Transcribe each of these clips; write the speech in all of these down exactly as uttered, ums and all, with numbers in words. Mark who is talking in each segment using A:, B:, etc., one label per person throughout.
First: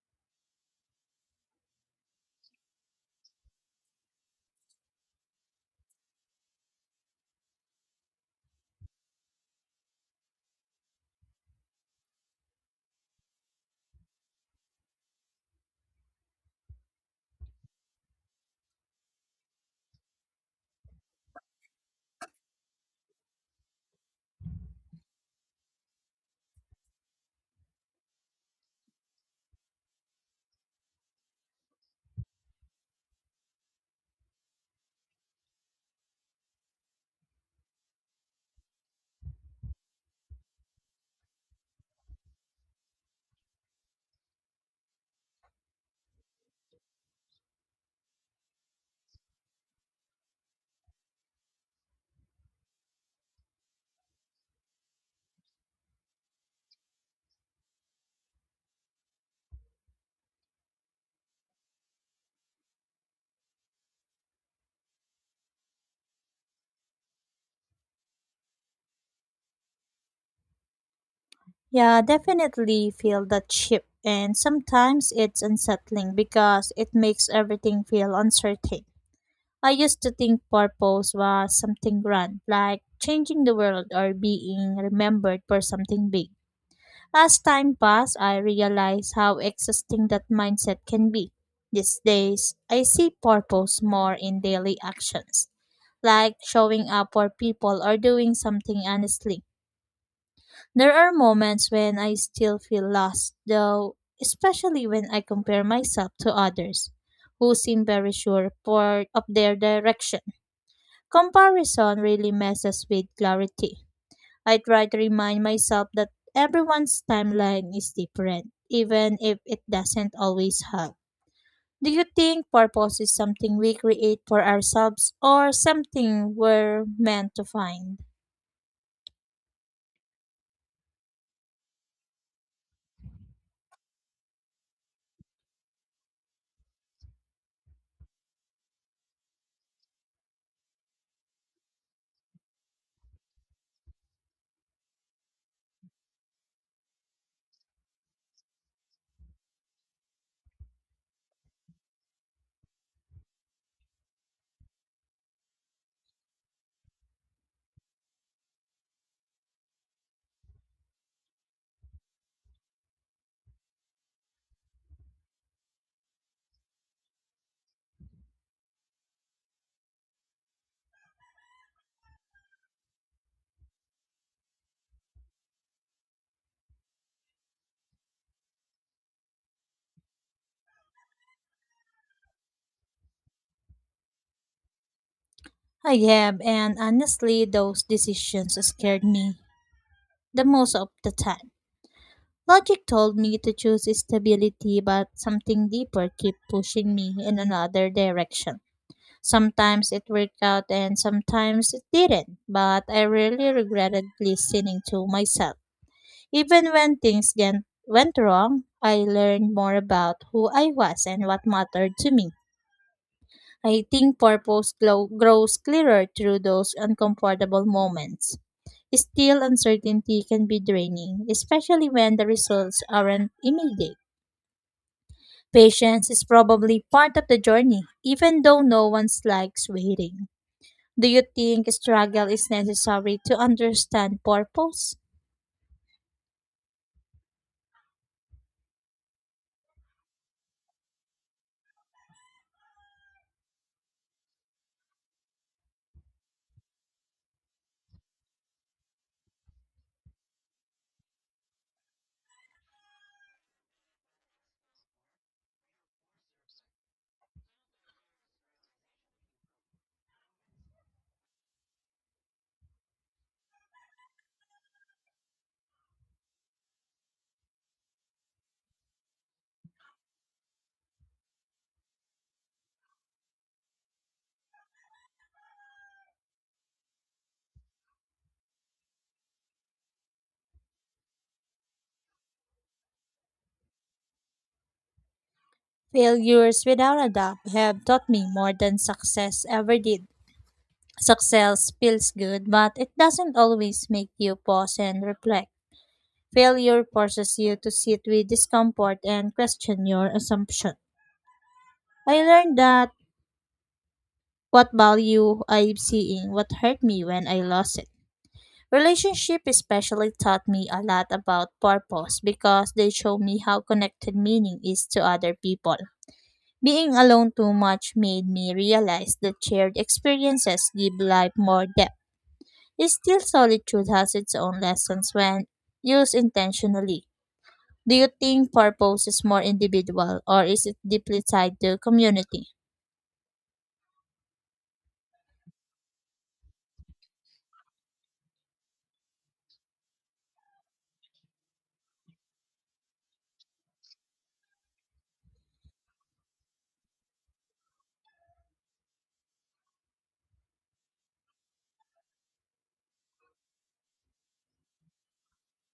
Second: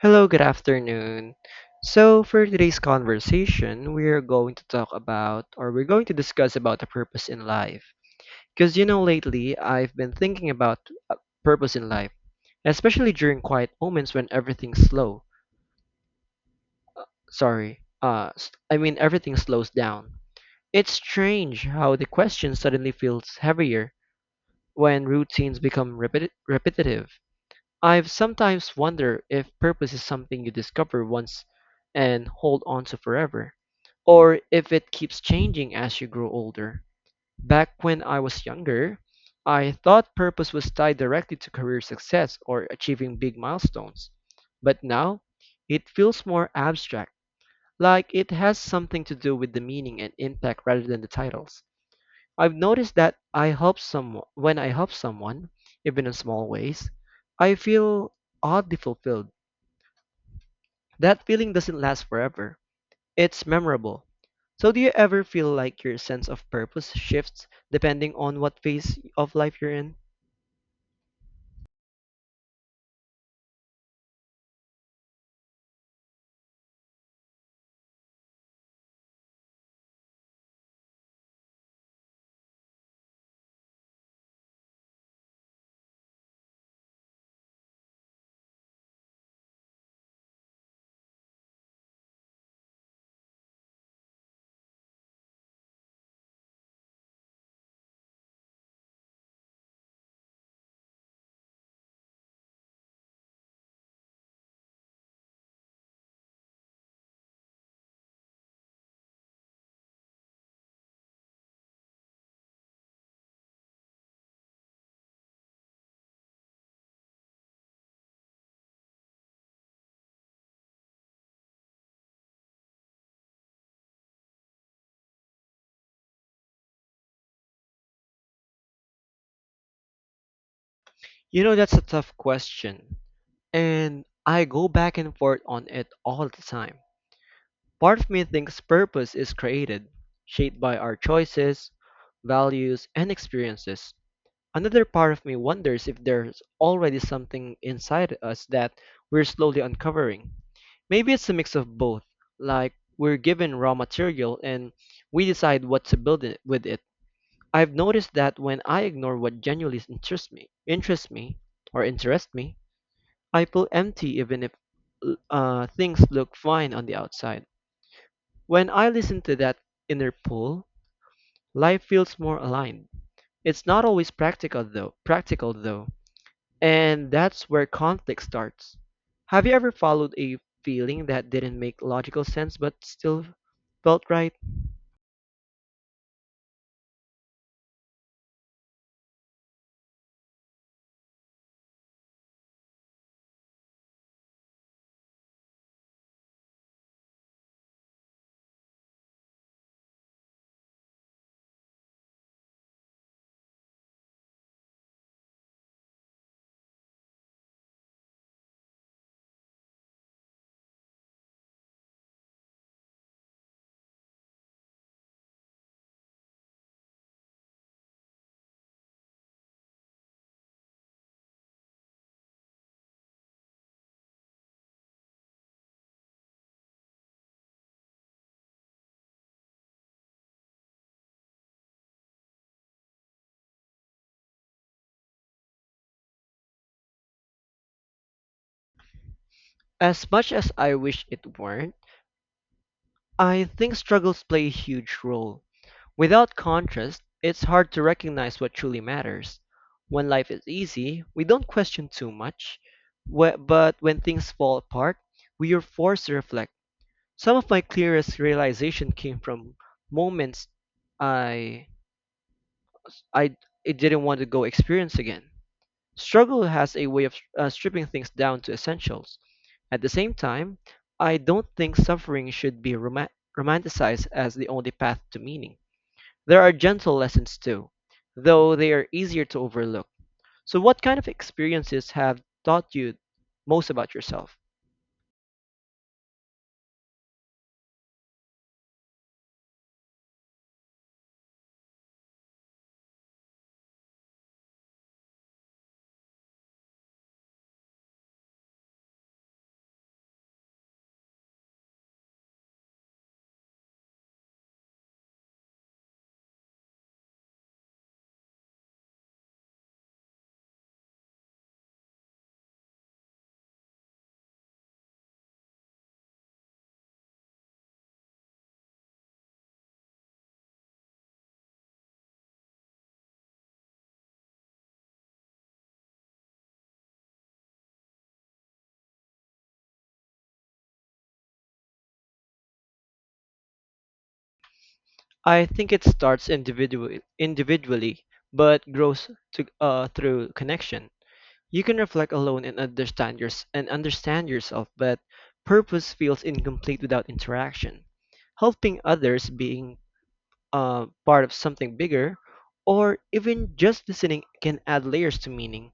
A: Hello, good afternoon. So, for today's conversation, we're going to talk about or we're going to discuss about the purpose in life. Because you know, lately I've been thinking about uh, purpose in life, especially during quiet moments when everything's slow. Sorry, uh, s- I mean everything slows down. It's strange how the question suddenly feels heavier when routines become repeti- repetitive. I've sometimes wondered if purpose is something you discover once and hold on to forever, or if it keeps changing as you grow older. Back when I was younger, I thought purpose was tied directly to career success or achieving big milestones. But now, it feels more abstract, like it has something to do with the meaning and impact rather than the titles. I've noticed that I help some when I help someone, even in small ways, I feel oddly fulfilled. That feeling doesn't last forever. It's memorable. So do you ever feel like your sense of purpose shifts depending on what phase of life you're in?
B: Yeah, definitely feel that chip. And sometimes it's unsettling because it makes everything feel uncertain. I used to think purpose was something grand, like changing the world or being remembered for something big. As time passed, I realized how exhausting that mindset can be. These days, I see purpose more in daily actions, like showing up for people or doing something honestly. There are moments when I still feel lost, though, especially when I compare myself to others who seem very sure for, of their direction. Comparison really messes with clarity. I try to remind myself that everyone's timeline is different, even if it doesn't always help. Do you think purpose is something we create for ourselves or something we're meant to find?
A: You know that's a tough question, and I go back and forth on it all the time. Part of me thinks purpose is created, shaped by our choices, values, and experiences. Another part of me wonders if there's already something inside us that we're slowly uncovering. Maybe it's a mix of both, like we're given raw material and we decide what to build it with it. I've noticed that when I ignore what genuinely interests me, interests me or interests me, I feel empty even if uh, things look fine on the outside. When I listen to that inner pull, life feels more aligned. It's not always practical though. Practical though. And that's where conflict starts. Have you ever followed a feeling that didn't make logical sense but still felt right?
B: I have, and honestly, those decisions scared me the most of the time. Logic told me to choose stability, but something deeper kept pushing me in another direction. Sometimes it worked out and sometimes it didn't, but I really regretted listening to myself. Even when things gen- went wrong, I learned more about who I was and what mattered to me. I think purpose glow, grows clearer through those uncomfortable moments. Still, uncertainty can be draining, especially when the results aren't immediate. Patience is probably part of the journey, even though no one likes waiting. Do you think struggle is necessary to understand purpose?
A: As much as I wish it weren't, I think struggles play a huge role. Without contrast, it's hard to recognize what truly matters. When life is easy, we don't question too much. Wh- but when things fall apart, we are forced to reflect. Some of my clearest realization came from moments I I, I didn't want to go experience again. Struggle has a way of uh, stripping things down to essentials. At the same time, I don't think suffering should be roma- romanticized as the only path to meaning. There are gentle lessons too, though they are easier to overlook. So, what kind of experiences have taught you most about yourself?
B: Failures, without a doubt, have taught me more than success ever did. Success feels good, but it doesn't always make you pause and reflect. Failure forces you to sit with discomfort and question your assumption. I learned that what value I'm seeing, what hurt me when I lost it. Relationship especially taught me a lot about purpose because they show me how connected meaning is to other people. Being alone too much made me realize that shared experiences give life more depth. Still, solitude has its own lessons when used intentionally. Do you think purpose is more individual or is it deeply tied to community?
A: I think it starts individu- individually, but grows to, uh, through connection. You can reflect alone and understand your, and understand yourself, but purpose feels incomplete without interaction. Helping others, being uh, part of something bigger, or even just listening can add layers to meaning.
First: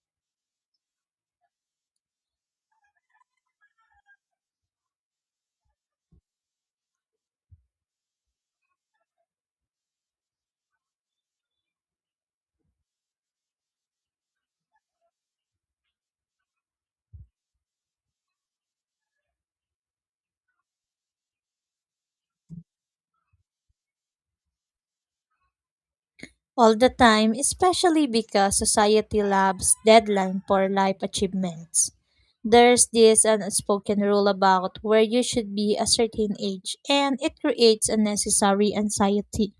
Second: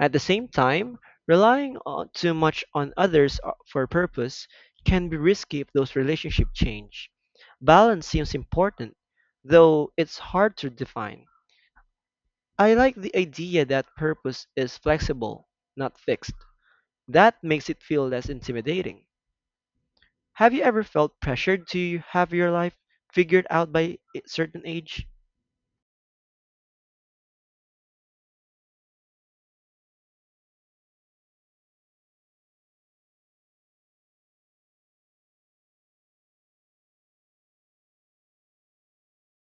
A: At the same time, relying on, too much on others uh, for purpose can be risky if those relationships change. Balance seems important, though it's hard to define. I like the idea that purpose is flexible, not fixed, that makes it feel less intimidating. Have you ever felt pressured to have your life figured out by a certain age?
B: All the time, especially because society loves deadline for life achievements. There's this unspoken rule about where you should be a certain age, and it creates unnecessary anxiety.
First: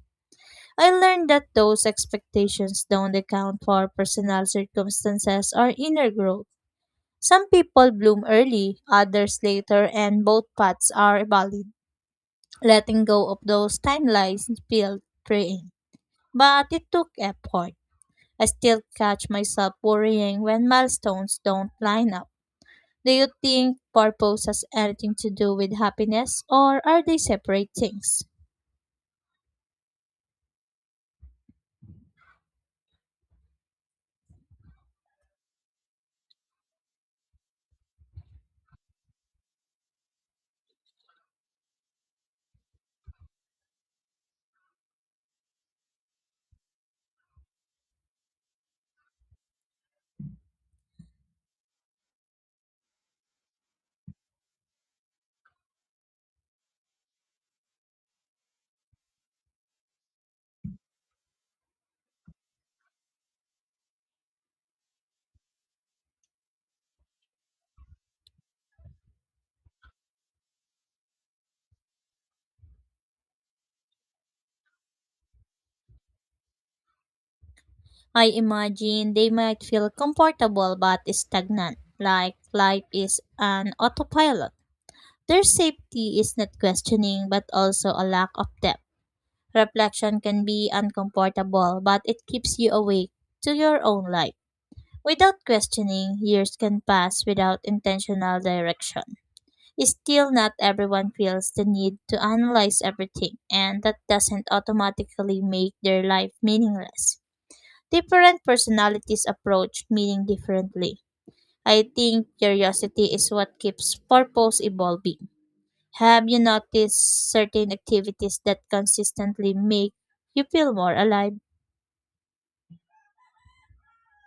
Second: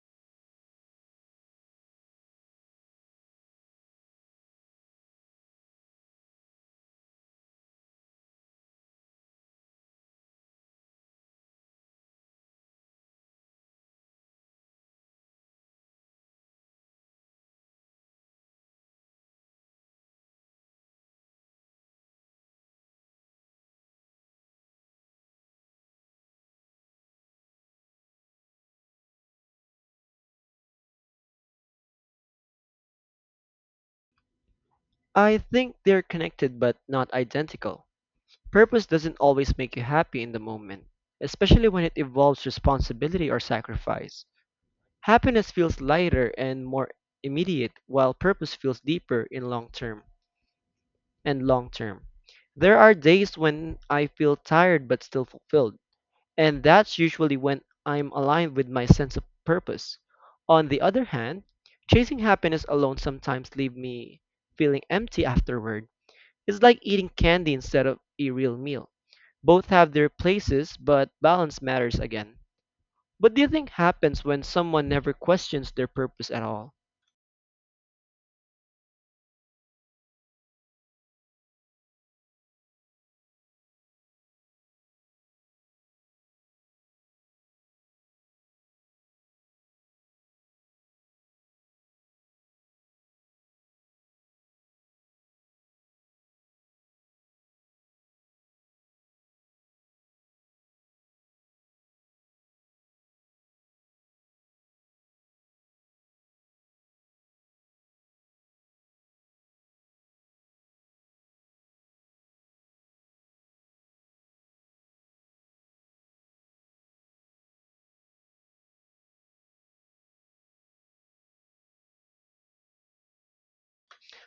B: I learned that those expectations don't account for personal circumstances or inner growth. Some people bloom early, others later, and both paths are valid. Letting go of those timelines felt freeing, but it took effort. I still catch myself worrying when milestones don't line up. Do you think purpose has anything to do with happiness, or are they separate things?
A: I think they're connected but not identical. Purpose doesn't always make you happy in the moment, especially when it involves responsibility or sacrifice. Happiness feels lighter and more immediate, while purpose feels deeper in long term and long term. There are days when I feel tired but still fulfilled, and that's usually when I'm aligned with my sense of purpose. On the other hand, chasing happiness alone sometimes leaves me feeling empty afterward. It's like eating candy instead of a real meal. Both have their places, but balance matters again. What do you think happens when someone never questions their purpose at all?
B: I imagine they might feel comfortable but stagnant, like life is an autopilot. Their safety is not questioning but also a lack of depth. Reflection can be uncomfortable, but it keeps you awake to your own life. Without questioning, years can pass without intentional direction. Still, not everyone feels the need to analyze everything, and that doesn't automatically make their life meaningless. Different personalities approach meaning differently. I think curiosity is what keeps purpose evolving. Have you noticed certain activities that consistently make you feel more alive?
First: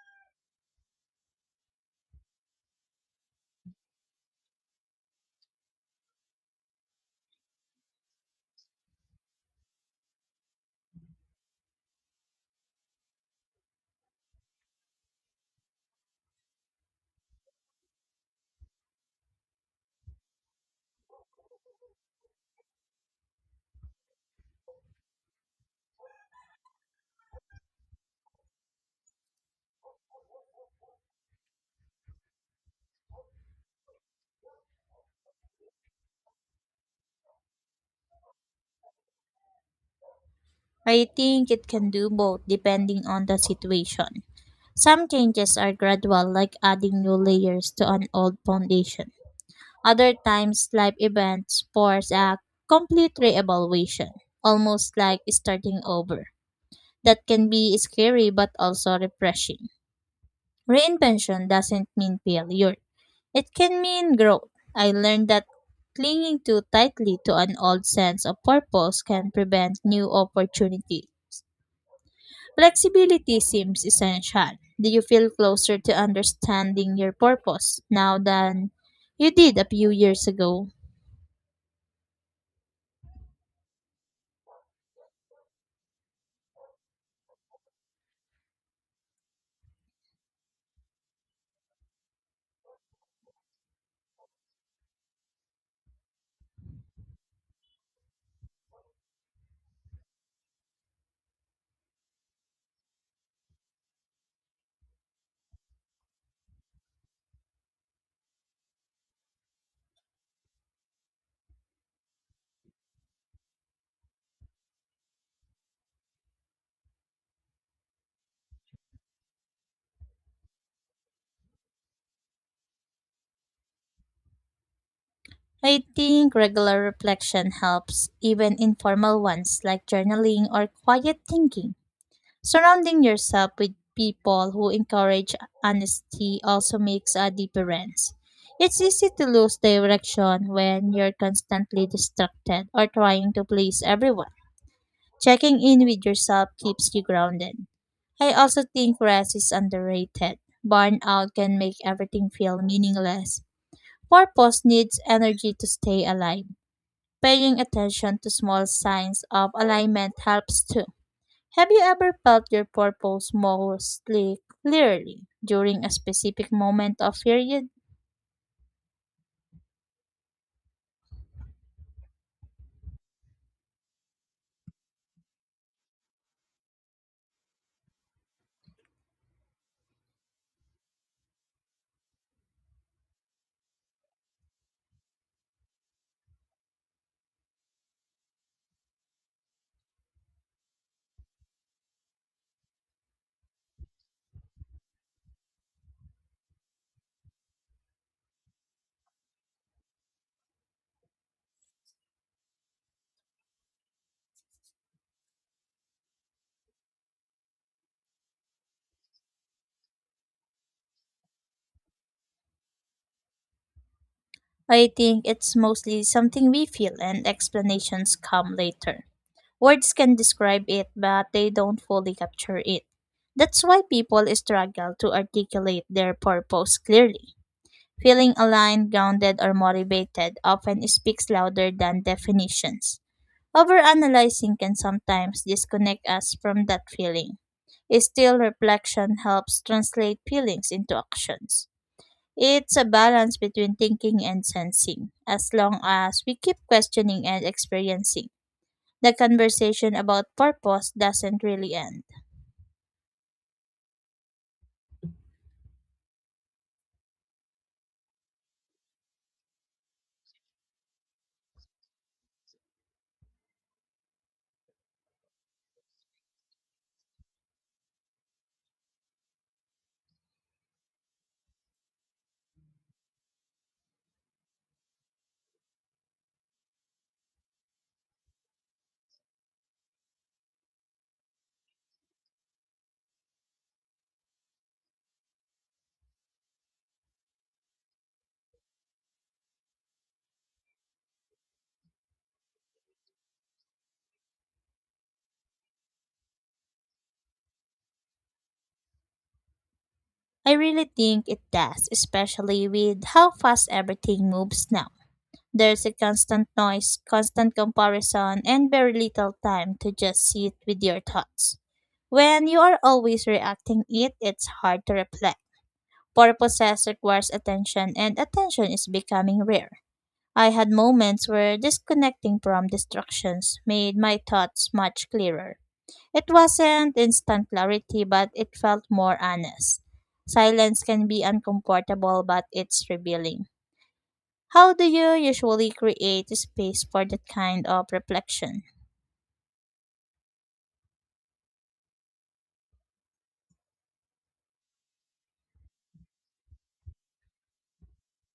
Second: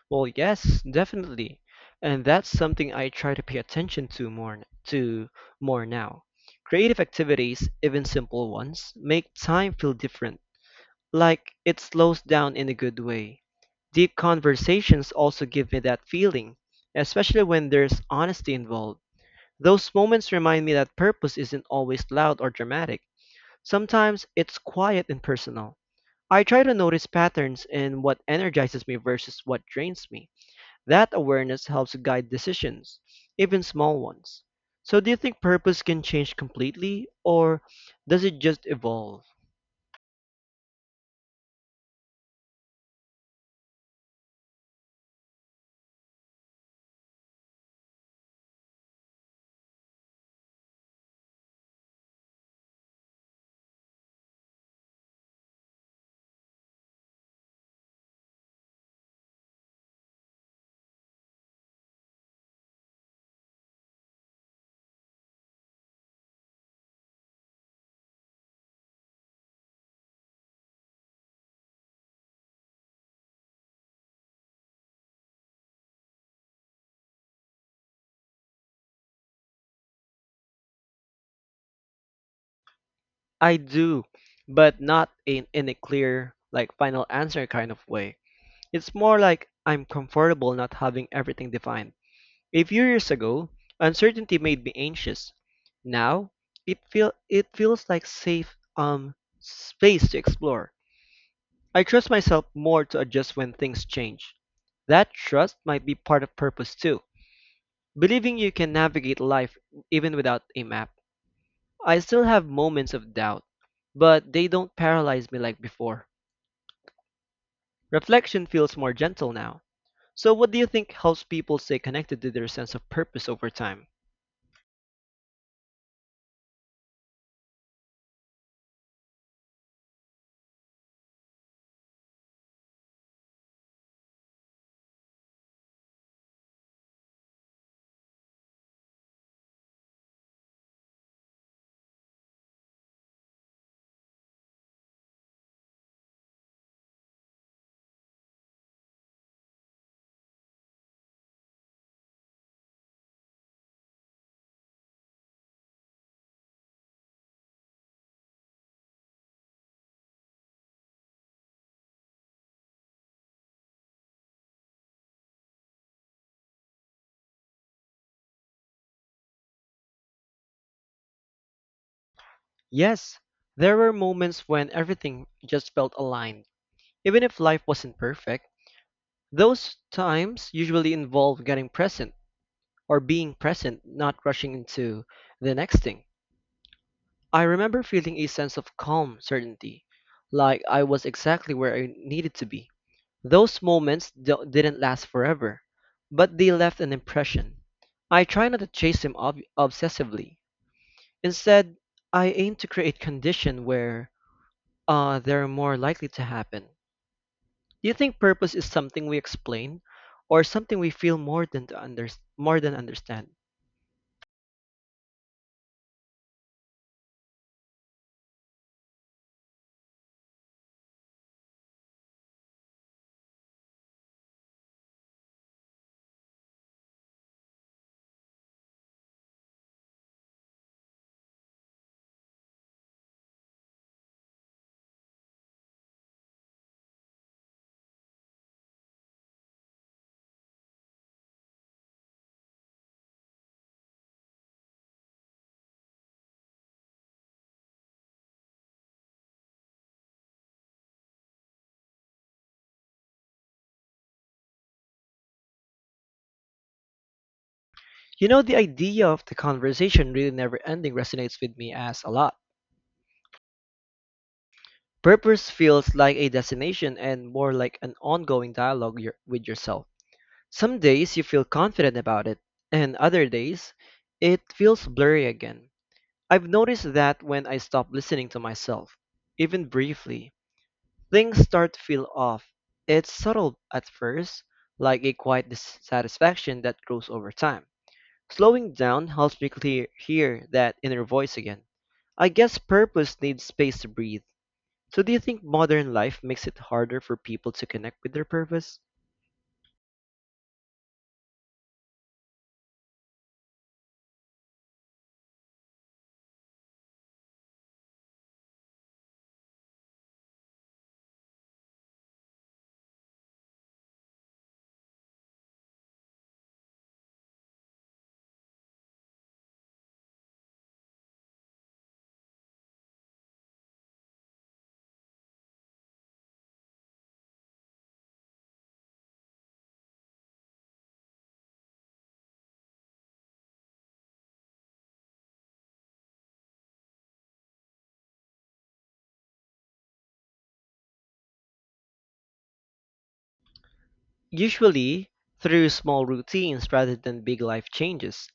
A: Well, yes, definitely. And that's something I try to pay attention to more to more now. Creative activities, even simple ones, make time feel different, like it slows down in a good way. Deep conversations also give me that feeling, especially when there's honesty involved. Those moments remind me that purpose isn't always loud or dramatic. Sometimes it's quiet and personal. I try to notice patterns in what energizes me versus what drains me. That awareness helps guide decisions, even small ones. So, do you think purpose can change completely, or does it just evolve?
B: I think it can do both depending on the situation. Some changes are gradual, like adding new layers to an old foundation. Other times, life events force a complete reevaluation, almost like starting over. That can be scary but also refreshing. Reinvention doesn't mean failure, it can mean growth. I learned that clinging too tightly to an old sense of purpose can prevent new opportunity. Flexibility seems essential. Do you feel closer to understanding your purpose now than you did a few years ago?
A: I do, but not in, in a clear, like final answer kind of way. It's more like I'm comfortable not having everything defined. A few years ago, uncertainty made me anxious. Now, it feel it feels like safe um space to explore. I trust myself more to adjust when things change. That trust might be part of purpose too, believing you can navigate life even without a map. I still have moments of doubt, but they don't paralyze me like before. Reflection feels more gentle now. So, what do you think helps people stay connected to their sense of purpose over time?
B: I think regular reflection helps, even informal ones like journaling or quiet thinking. Surrounding yourself with people who encourage honesty also makes a difference. It's easy to lose direction when you're constantly distracted or trying to please everyone. Checking in with yourself keeps you grounded. I also think rest is underrated. Burnout can make everything feel meaningless. Purpose needs energy to stay alive. Paying attention to small signs of alignment helps too. Have you ever felt your purpose mostly clearly during a specific moment of period?
A: Yes, there were moments when everything just felt aligned. Even if life wasn't perfect, those times usually involve getting present or being present, not rushing into the next thing. I remember feeling a sense of calm certainty, like I was exactly where I needed to be. Those moments do- didn't last forever, but they left an impression. I try not to chase them ob- obsessively. Instead, I aim to create conditions where uh, they're more likely to happen. Do you think purpose is something we explain, or something we feel more than to under- more than understand?
B: I think it's mostly something we feel and explanations come later. Words can describe it, but they don't fully capture it. That's why people struggle to articulate their purpose clearly. Feeling aligned, grounded, or motivated often speaks louder than definitions. Overanalyzing can sometimes disconnect us from that feeling. Still, reflection helps translate feelings into actions. It's a balance between thinking and sensing, as long as we keep questioning and experiencing, the conversation about purpose doesn't really end.
A: You know, the idea of the conversation really never ending resonates with me as a lot. Purpose feels like a destination and more like an ongoing dialogue your, with yourself. Some days you feel confident about it, and other days it feels blurry again. I've noticed that when I stop listening to myself, even briefly, things start to feel off. It's subtle at first, like a quiet dissatisfaction that grows over time. Slowing down helps me clear, hear that inner voice again. I guess purpose needs space to breathe. So, do you think modern life makes it harder for people to connect with their purpose?
B: I really think it does, especially with how fast everything moves now. There's a constant noise, constant comparison, and very little time to just sit with your thoughts. When you are always reacting it, it's hard to reflect. Purposes requires attention, and attention is becoming rare. I had moments where disconnecting from distractions made my thoughts much clearer. It wasn't instant clarity, but it felt more honest. Silence can be uncomfortable, but it's revealing. How do you usually create space for that kind of reflection?
A: Usually, through small routines rather than big life changes.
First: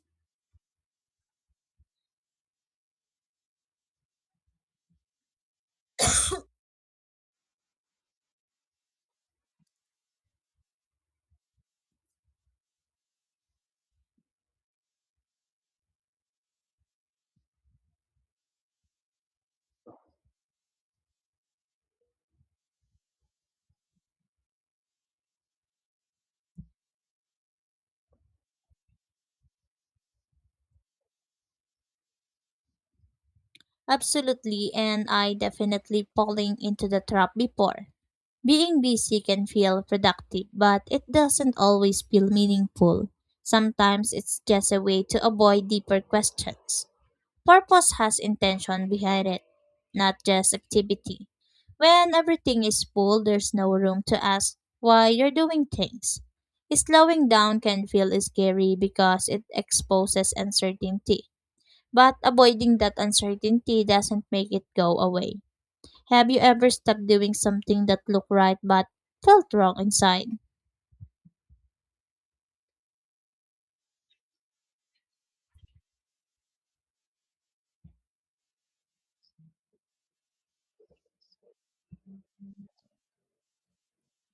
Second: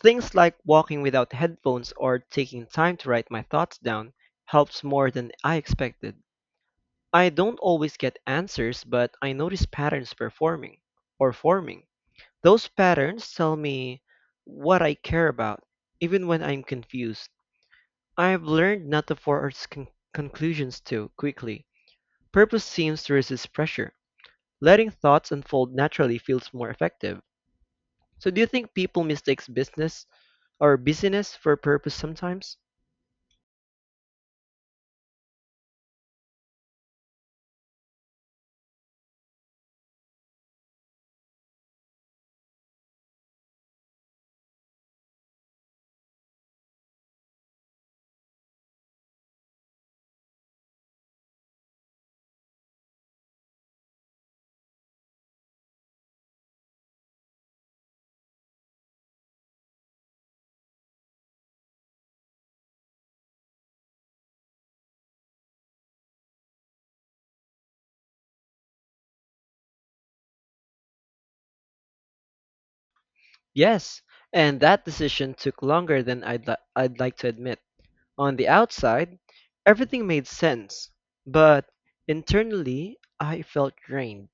A: Things like walking without headphones or taking time to write my thoughts down helps more than I expected. I don't always get answers, but I notice patterns performing or forming. Those patterns tell me what I care about, even when I'm confused. I've learned not to force con- conclusions too quickly. Purpose seems to resist pressure. Letting thoughts unfold naturally feels more effective. So, do you think people mistakes business or busyness for purpose sometimes?
B: Absolutely, and I definitely falling into the trap before. Being busy can feel productive, but it doesn't always feel meaningful. Sometimes it's just a way to avoid deeper questions. Purpose has intention behind it, not just activity. When everything is full, there's no room to ask why you're doing things. Slowing down can feel scary because it exposes uncertainty, but avoiding that uncertainty doesn't make it go away. Have you ever stuck doing something that looked right but felt wrong inside?
A: Yes, and that decision took longer than I'd, li- I'd like to admit. On the outside, everything made sense, but internally, I felt drained.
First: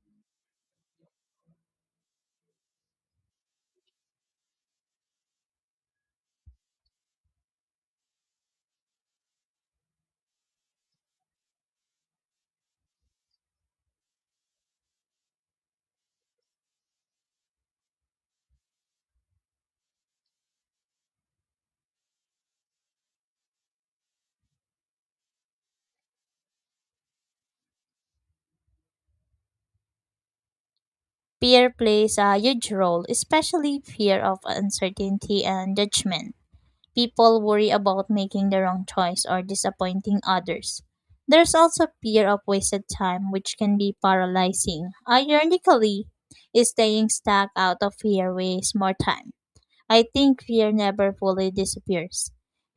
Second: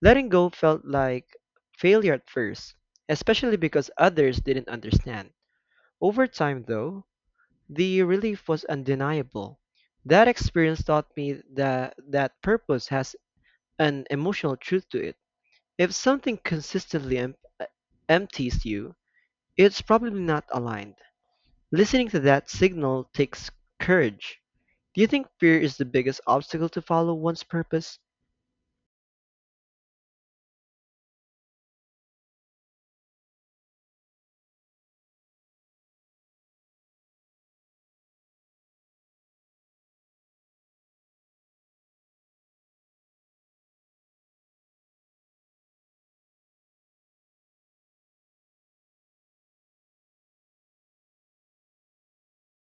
A: Letting go felt like failure at first, especially because others didn't understand. Over time, though, the relief was undeniable. That experience taught me that, that purpose has an emotional truth to it. If something consistently em- uh, empties you, it's probably not aligned. Listening to that signal takes courage. Do you think fear is the biggest obstacle to follow one's purpose?
B: Fear plays a huge role, especially fear of uncertainty and judgment. People worry about making the wrong choice or disappointing others. There's also fear of wasted time, which can be paralyzing. Ironically, staying stuck out of fear wastes more time. I think fear never fully disappears.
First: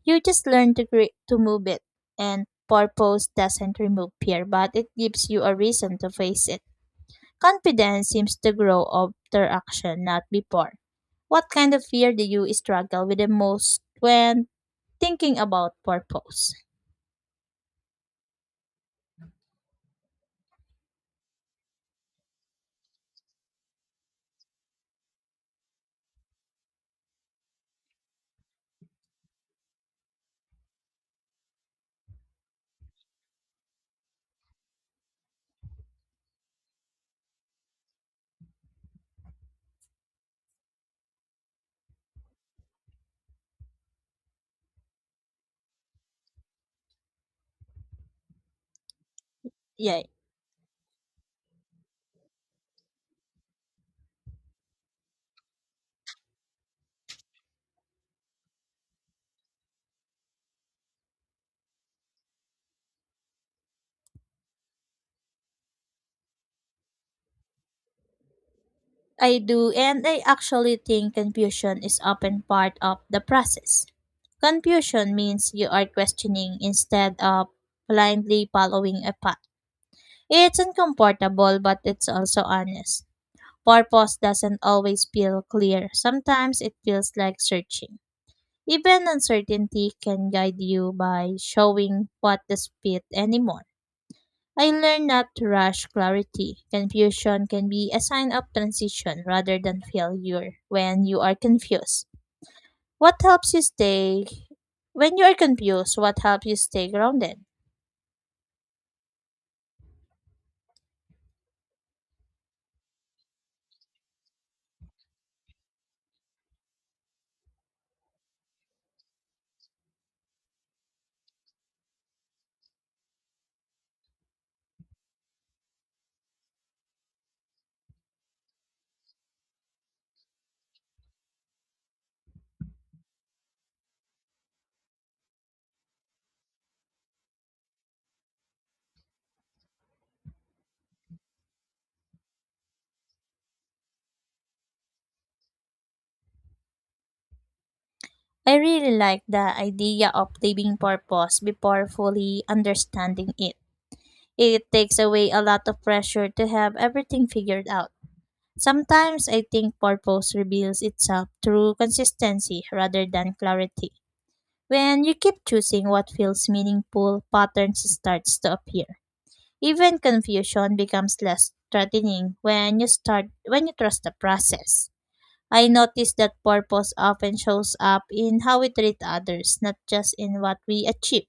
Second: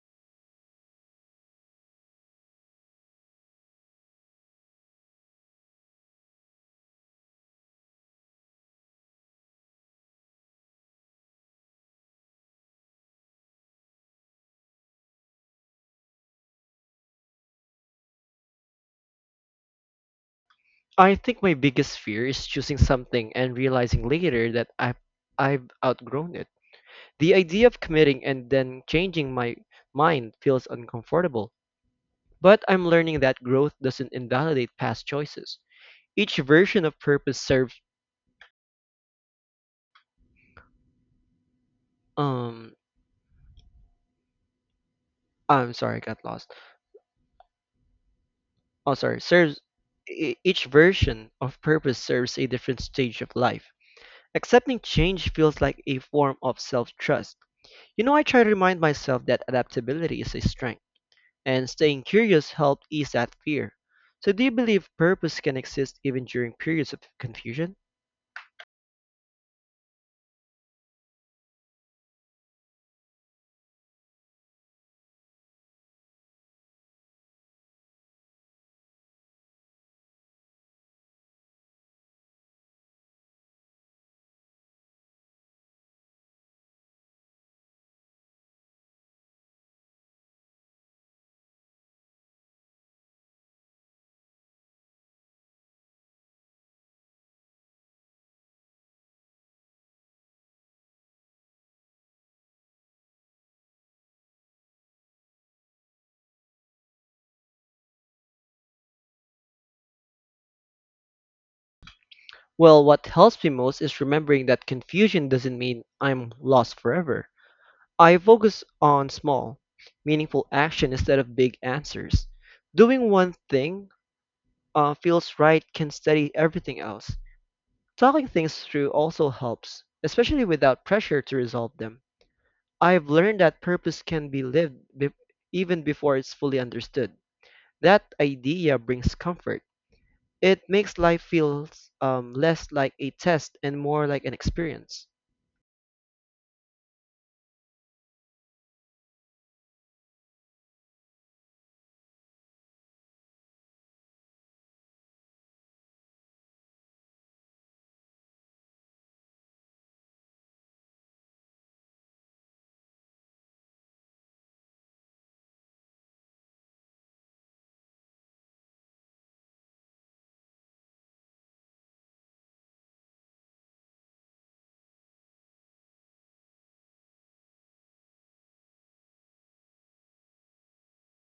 B: You just learn to cre- to move it, and purpose doesn't remove fear, but it gives you a reason to face it. Confidence seems to grow after action, not before. What kind of fear do you struggle with the most when thinking about purpose?
A: I think my biggest fear is choosing something and realizing later that I've, I've outgrown it. The idea of committing and then changing my mind feels uncomfortable, but I'm learning that growth doesn't invalidate past choices. Each version of purpose serves um I'm sorry, I got lost. Oh, sorry. Serves
B: Yeah,
A: e- each version of purpose serves a different stage of life. Accepting change feels like a form of self-trust. You know, I try to remind myself that adaptability is a strength and staying curious helped ease that fear. So, do you believe purpose can exist even during periods of confusion?
B: I do, and I actually think confusion is often part of the process. Confusion means you are questioning instead of blindly following a path. It's uncomfortable, but it's also honest. Purpose doesn't always feel clear. Sometimes it feels like searching. Even uncertainty can guide you by showing what does fit anymore. I learned not to rush clarity. Confusion can be a sign of transition rather than failure when you are confused. What helps you stay when you are confused? What helps you stay grounded?
A: Well, what helps me most is remembering that confusion doesn't mean I'm lost forever. I focus on small, meaningful action instead of big answers. Doing one thing uh, feels right can steady everything else. Talking things through also helps, especially without pressure to resolve them. I've learned that purpose can be lived be- even before it's fully understood. That idea brings comfort. It makes life feel um, less like a test and more like an experience.
B: I really like the idea of living purpose before fully understanding it. It takes away a lot of pressure to have everything figured out. Sometimes I think purpose reveals itself through consistency rather than clarity. When you keep choosing what feels meaningful, patterns starts to appear. Even confusion becomes less threatening when you start when you trust the process. I notice that purpose often shows up in how we treat others, not just in what we achieve.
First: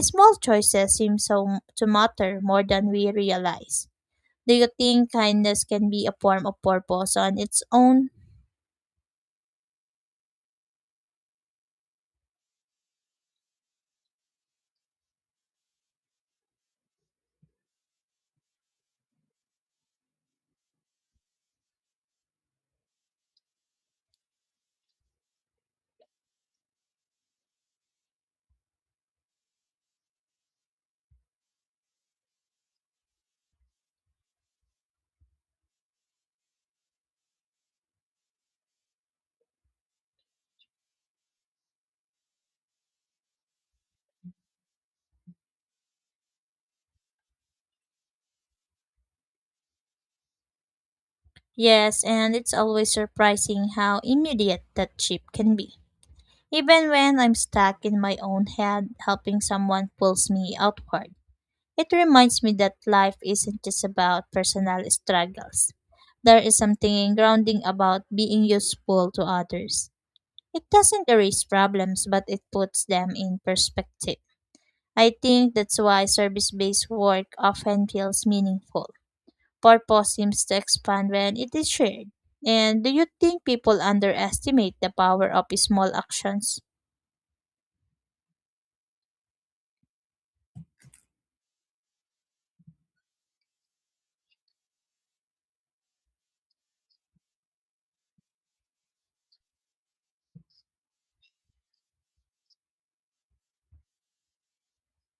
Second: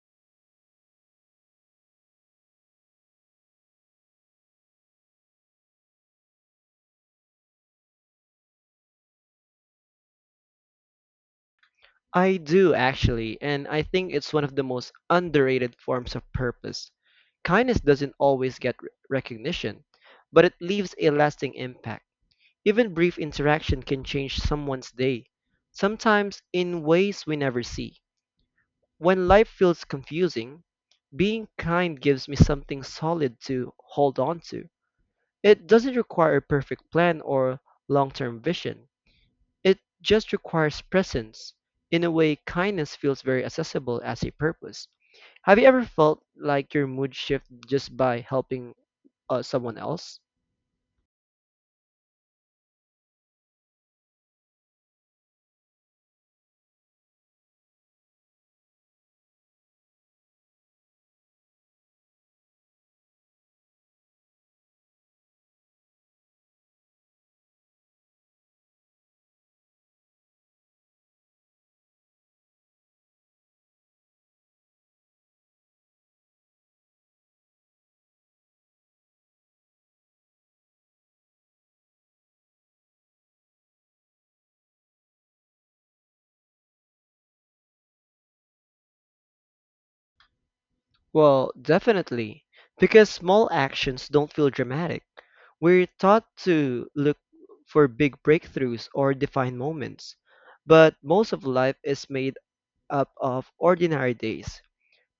B: Small choices seem so to matter more than we realize. Do you think kindness can be a form of purpose on its own?
A: I do actually, and I think it's one of the most underrated forms of purpose. Kindness doesn't always get re- recognition, but it leaves a lasting impact. Even brief interaction can change someone's day, sometimes in ways we never see. When life feels confusing, being kind gives me something solid to hold on to. It doesn't require a perfect plan or long term vision, it just requires presence. In a way, kindness feels very accessible as a purpose. Have you ever felt like your mood shifted just by helping uh, someone else?
B: Yes, and it's always surprising how immediate that chip can be. Even when I'm stuck in my own head, helping someone pulls me outward. It reminds me that life isn't just about personal struggles. There is something grounding about being useful to others. It doesn't erase problems, but it puts them in perspective. I think that's why service based work often feels meaningful. Purpose seems to expand when it is shared. And do you think people underestimate the power of small actions?
A: Well, definitely, because small actions don't feel dramatic. We're taught to look for big breakthroughs or defined moments, but most of life is made up of ordinary days.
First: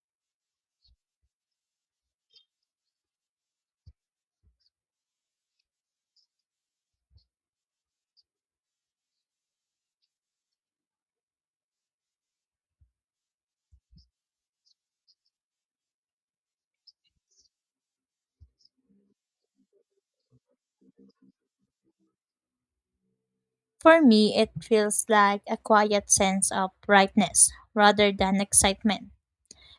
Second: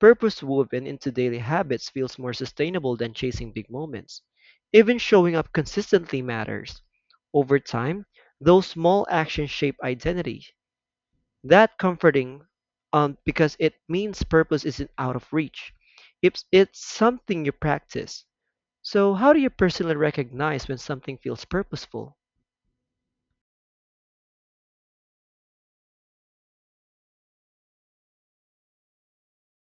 A: Purpose woven into daily habits feels more sustainable than chasing big moments. Even showing up consistently matters. Over time, those small actions shape identity. That comforting um, because it means purpose isn't out of reach. It's, it's something you practice. So, how do you personally recognize when something feels purposeful?
B: For me, it feels like a quiet sense of brightness rather than excitement.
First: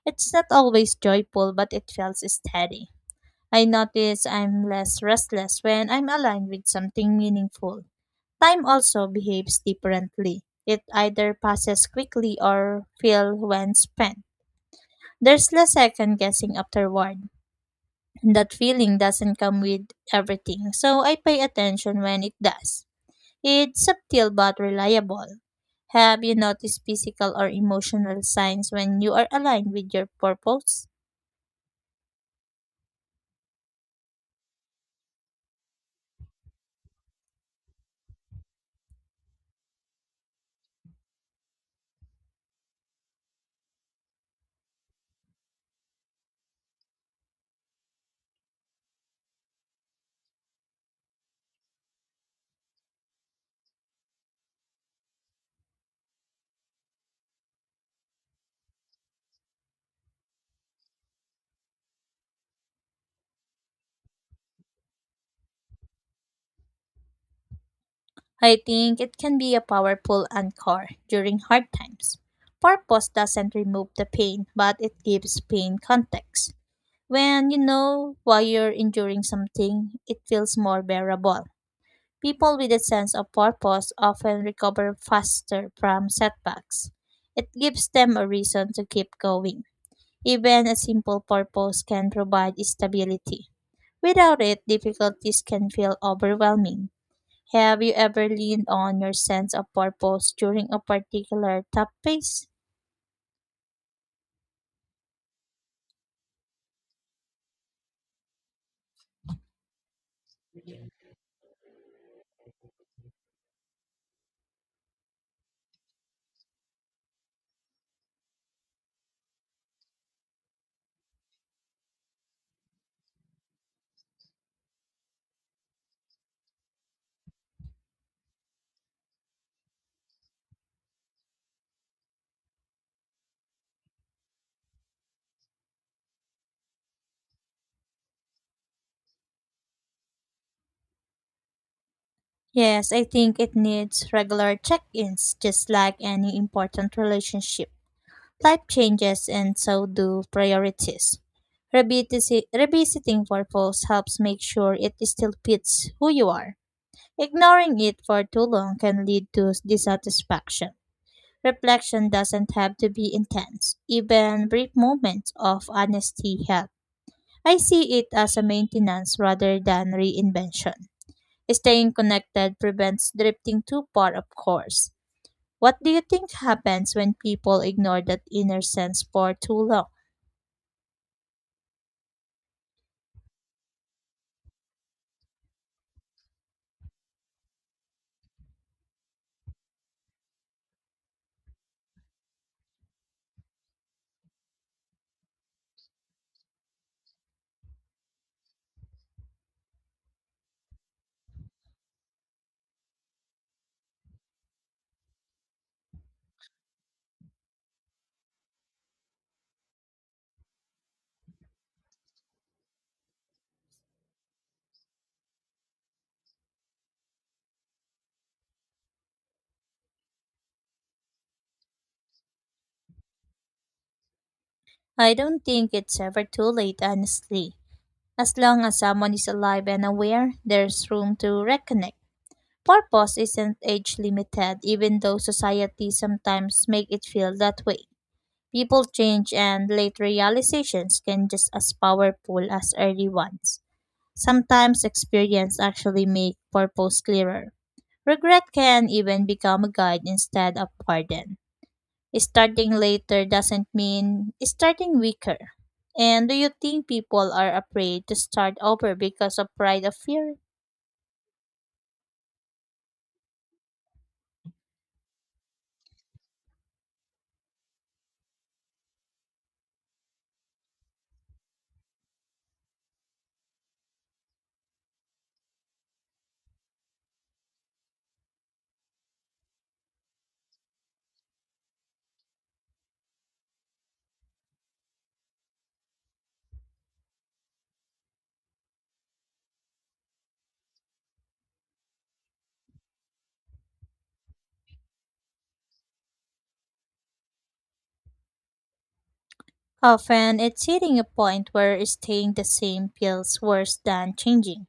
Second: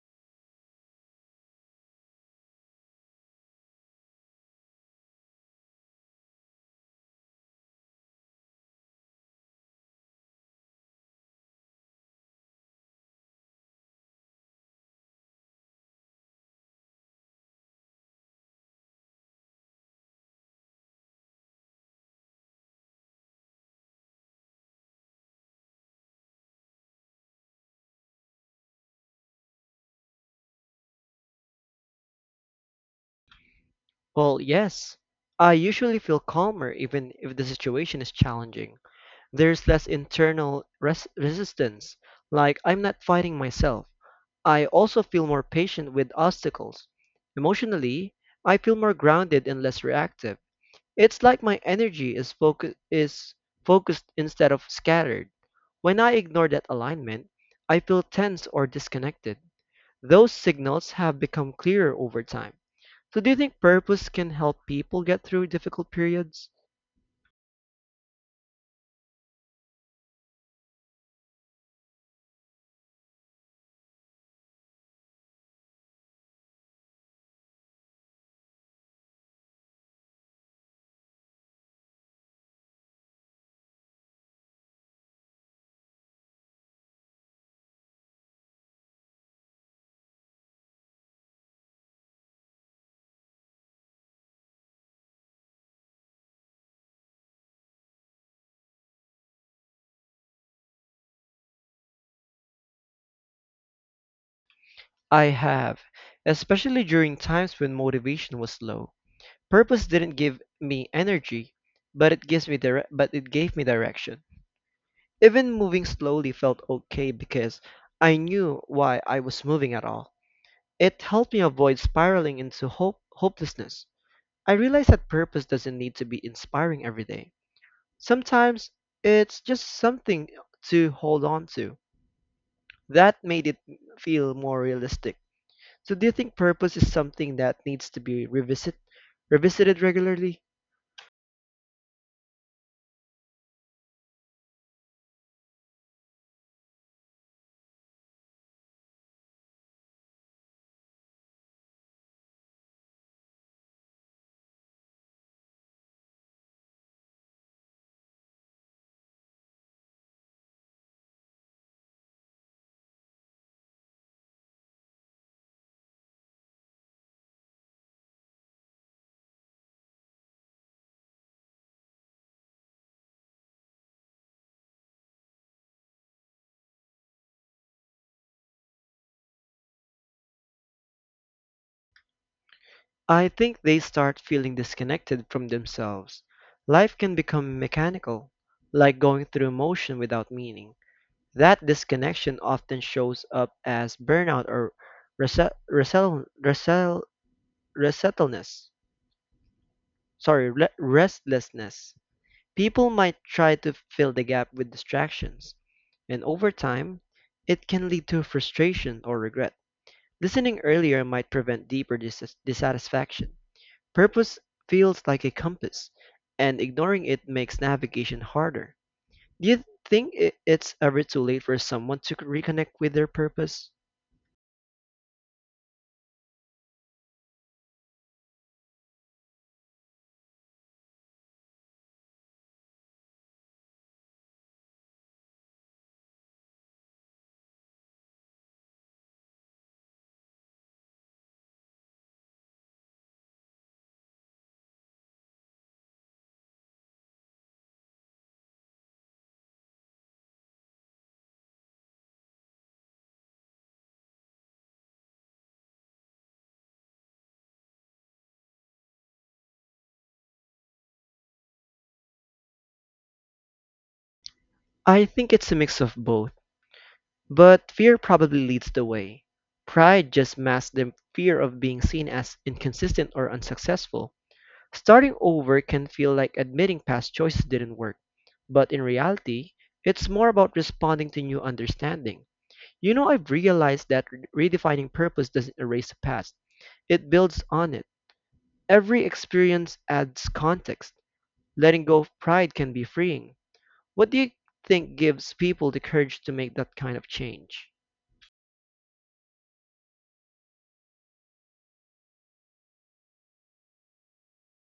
B: It's not always joyful, but it feels steady. I notice I'm less restless when I'm aligned with something meaningful. Time also behaves differently. It either passes quickly or feels when spent. There's less second guessing afterward. That feeling doesn't come with everything, so I pay attention when it does. It's subtle but reliable. Have you noticed physical or emotional signs when you are aligned with your purpose?
A: Well, yes, I usually feel calmer even if the situation is challenging. There's less internal res- resistance, like I'm not fighting myself. I also feel more patient with obstacles. Emotionally, I feel more grounded and less reactive. It's like my energy is focus is focused instead of scattered. When I ignore that alignment, I feel tense or disconnected. Those signals have become clearer over time. So do you think purpose can help people get through difficult periods?
B: I think it can be a powerful anchor during hard times. Purpose doesn't remove the pain, but it gives pain context. When you know why you're enduring something, it feels more bearable. People with a sense of purpose often recover faster from setbacks. It gives them a reason to keep going. Even a simple purpose can provide stability. Without it, difficulties can feel overwhelming. Have you ever leaned on your sense of purpose during a particular tough phase?
A: I have, especially during times when motivation was low. Purpose didn't give me energy, but it gives me dire- but it gave me direction. Even moving slowly felt okay because I knew why I was moving at all. It helped me avoid spiraling into hope- hopelessness. I realized that purpose doesn't need to be inspiring every day. Sometimes it's just something to hold on to. That made it feel more realistic. So do you think purpose is something that needs to be revisit revisited regularly?
B: Yes, I think it needs regular check ins, just like any important relationship. Life changes, and so do priorities. Revisit- Revisiting purpose helps make sure it still fits who you are. Ignoring it for too long can lead to dissatisfaction. Reflection doesn't have to be intense, even brief moments of honesty help. I see it as a maintenance rather than reinvention. Staying connected prevents drifting too far, of course. What do you think happens when people ignore that inner sense for too long?
A: I think they start feeling disconnected from themselves. Life can become mechanical, like going through motion without meaning. That disconnection often shows up as burnout or rese- resel- resel- resettleness. Sorry, re- restlessness. People might try to fill the gap with distractions, and over time, it can lead to frustration or regret. Listening earlier might prevent deeper dis- dissatisfaction. Purpose feels like a compass, and ignoring it makes navigation harder. Do you think i- it's ever too late for someone to reconnect with their purpose?
B: I don't think it's ever too late, honestly. As long as someone is alive and aware, there's room to reconnect. Purpose isn't age limited, even though society sometimes make it feel that way. People change and late realizations can just as powerful as early ones. Sometimes experience actually make purpose clearer. Regret can even become a guide instead of burden. Starting later doesn't mean starting weaker. And do you think people are afraid to start over because of pride or fear?
A: I think it's a mix of both, but fear probably leads the way. Pride just masks the fear of being seen as inconsistent or unsuccessful. Starting over can feel like admitting past choices didn't work, but in reality, it's more about responding to new understanding. You know, I've realized that re- redefining purpose doesn't erase the past, it builds on it. Every experience adds context. Letting go of pride can be freeing. What do you think gives people the courage to make that kind of change?
B: Often it's hitting a point where staying the same feels worse than changing.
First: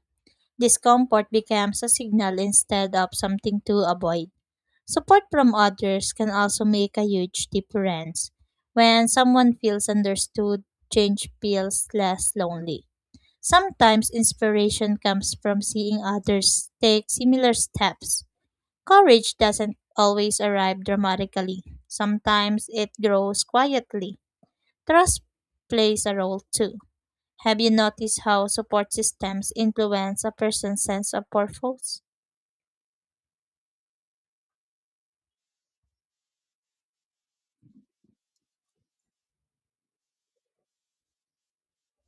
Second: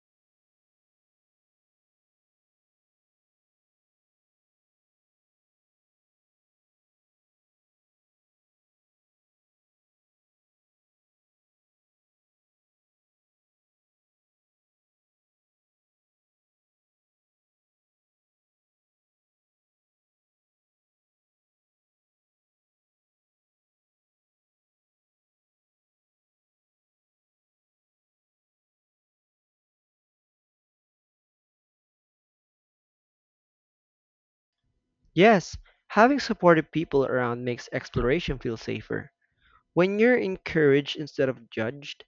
B: Discomfort becomes a signal instead of something to avoid. Support from others can also make a huge difference. When someone feels understood, change feels less lonely. Sometimes inspiration comes from seeing others take similar steps. Courage doesn't always arrive dramatically, sometimes it grows quietly. Trust plays a role too. Have you noticed how support systems influence a person's sense of purpose?
A: Yes, having supportive people around makes exploration feel safer. When you're encouraged instead of judged,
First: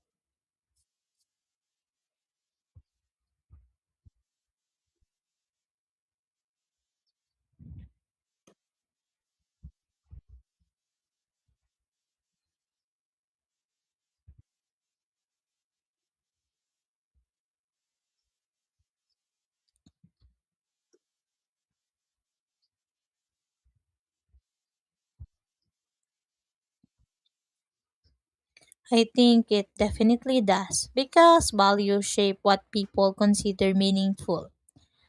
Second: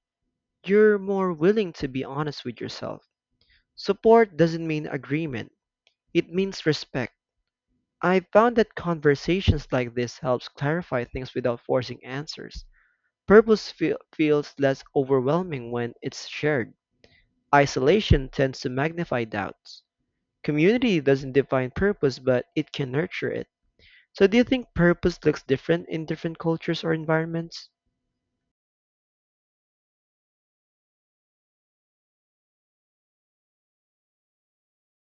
A: you're more willing to be honest with yourself. Support doesn't mean agreement, it means respect. I found that conversations like this helps clarify things without forcing answers. Purpose feel, feels less overwhelming when it's shared. Isolation tends to magnify doubts. Community doesn't define purpose, but it can nurture it. So do you think purpose looks different in different cultures or environments?
B: I think it definitely does because values shape what people consider meaningful.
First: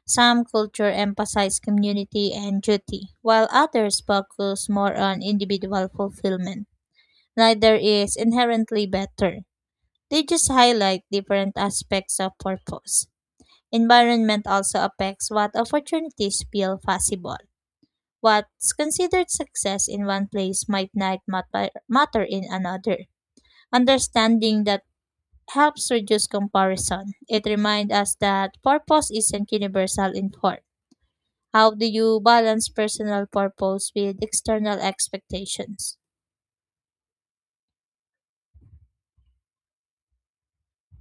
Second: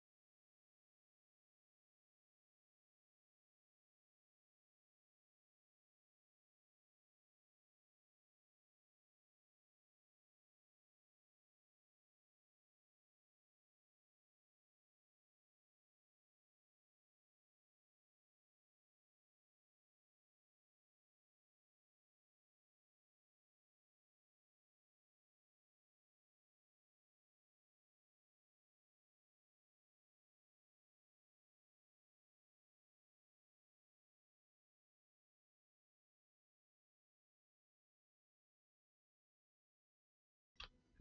B: Some culture emphasize community and duty, while others focus more on individual fulfillment. Neither is inherently better. They just highlight different aspects of purpose. Environment also affects what opportunities feel possible. What's considered success in one place might not matter matter in another. Understanding that helps reduce comparison. It reminds us that purpose isn't universal in work. How do you balance personal purpose with external expectations?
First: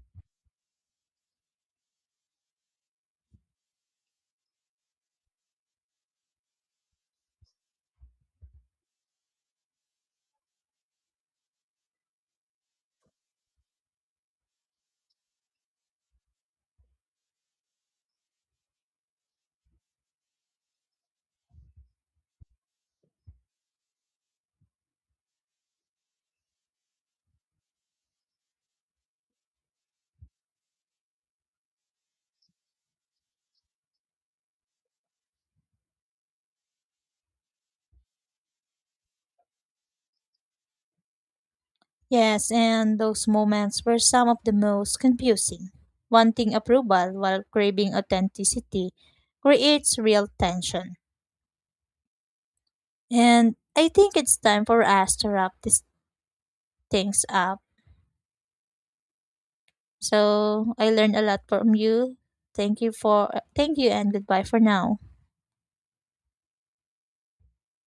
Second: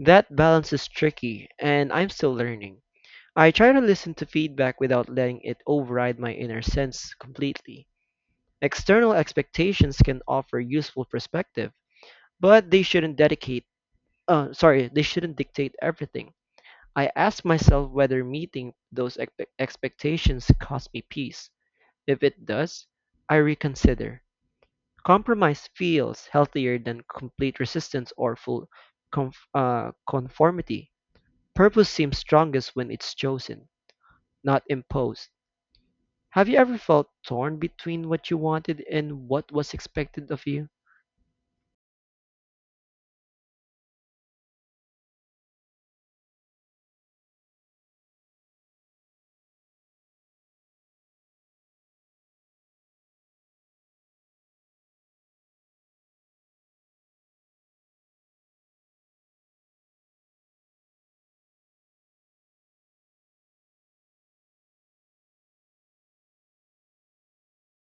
A: That balance is tricky, and I'm still learning. I try to listen to feedback without letting it override my inner sense completely. External expectations can offer useful perspective, but they shouldn't dedicate, uh, sorry, they shouldn't dictate everything. I ask myself whether meeting those expe- expectations costs me peace. If it does, I reconsider. Compromise feels healthier than complete resistance or full conf- uh, conformity. Purpose seems strongest when it's chosen, not imposed. Have you ever felt torn between what you wanted and what was expected of you?
B: Yes, and those moments were some of the most confusing. Wanting approval while craving authenticity creates real tension. And I think it's time for us to wrap these things up. So I learned a lot from you. Thank you for thank you and goodbye for now.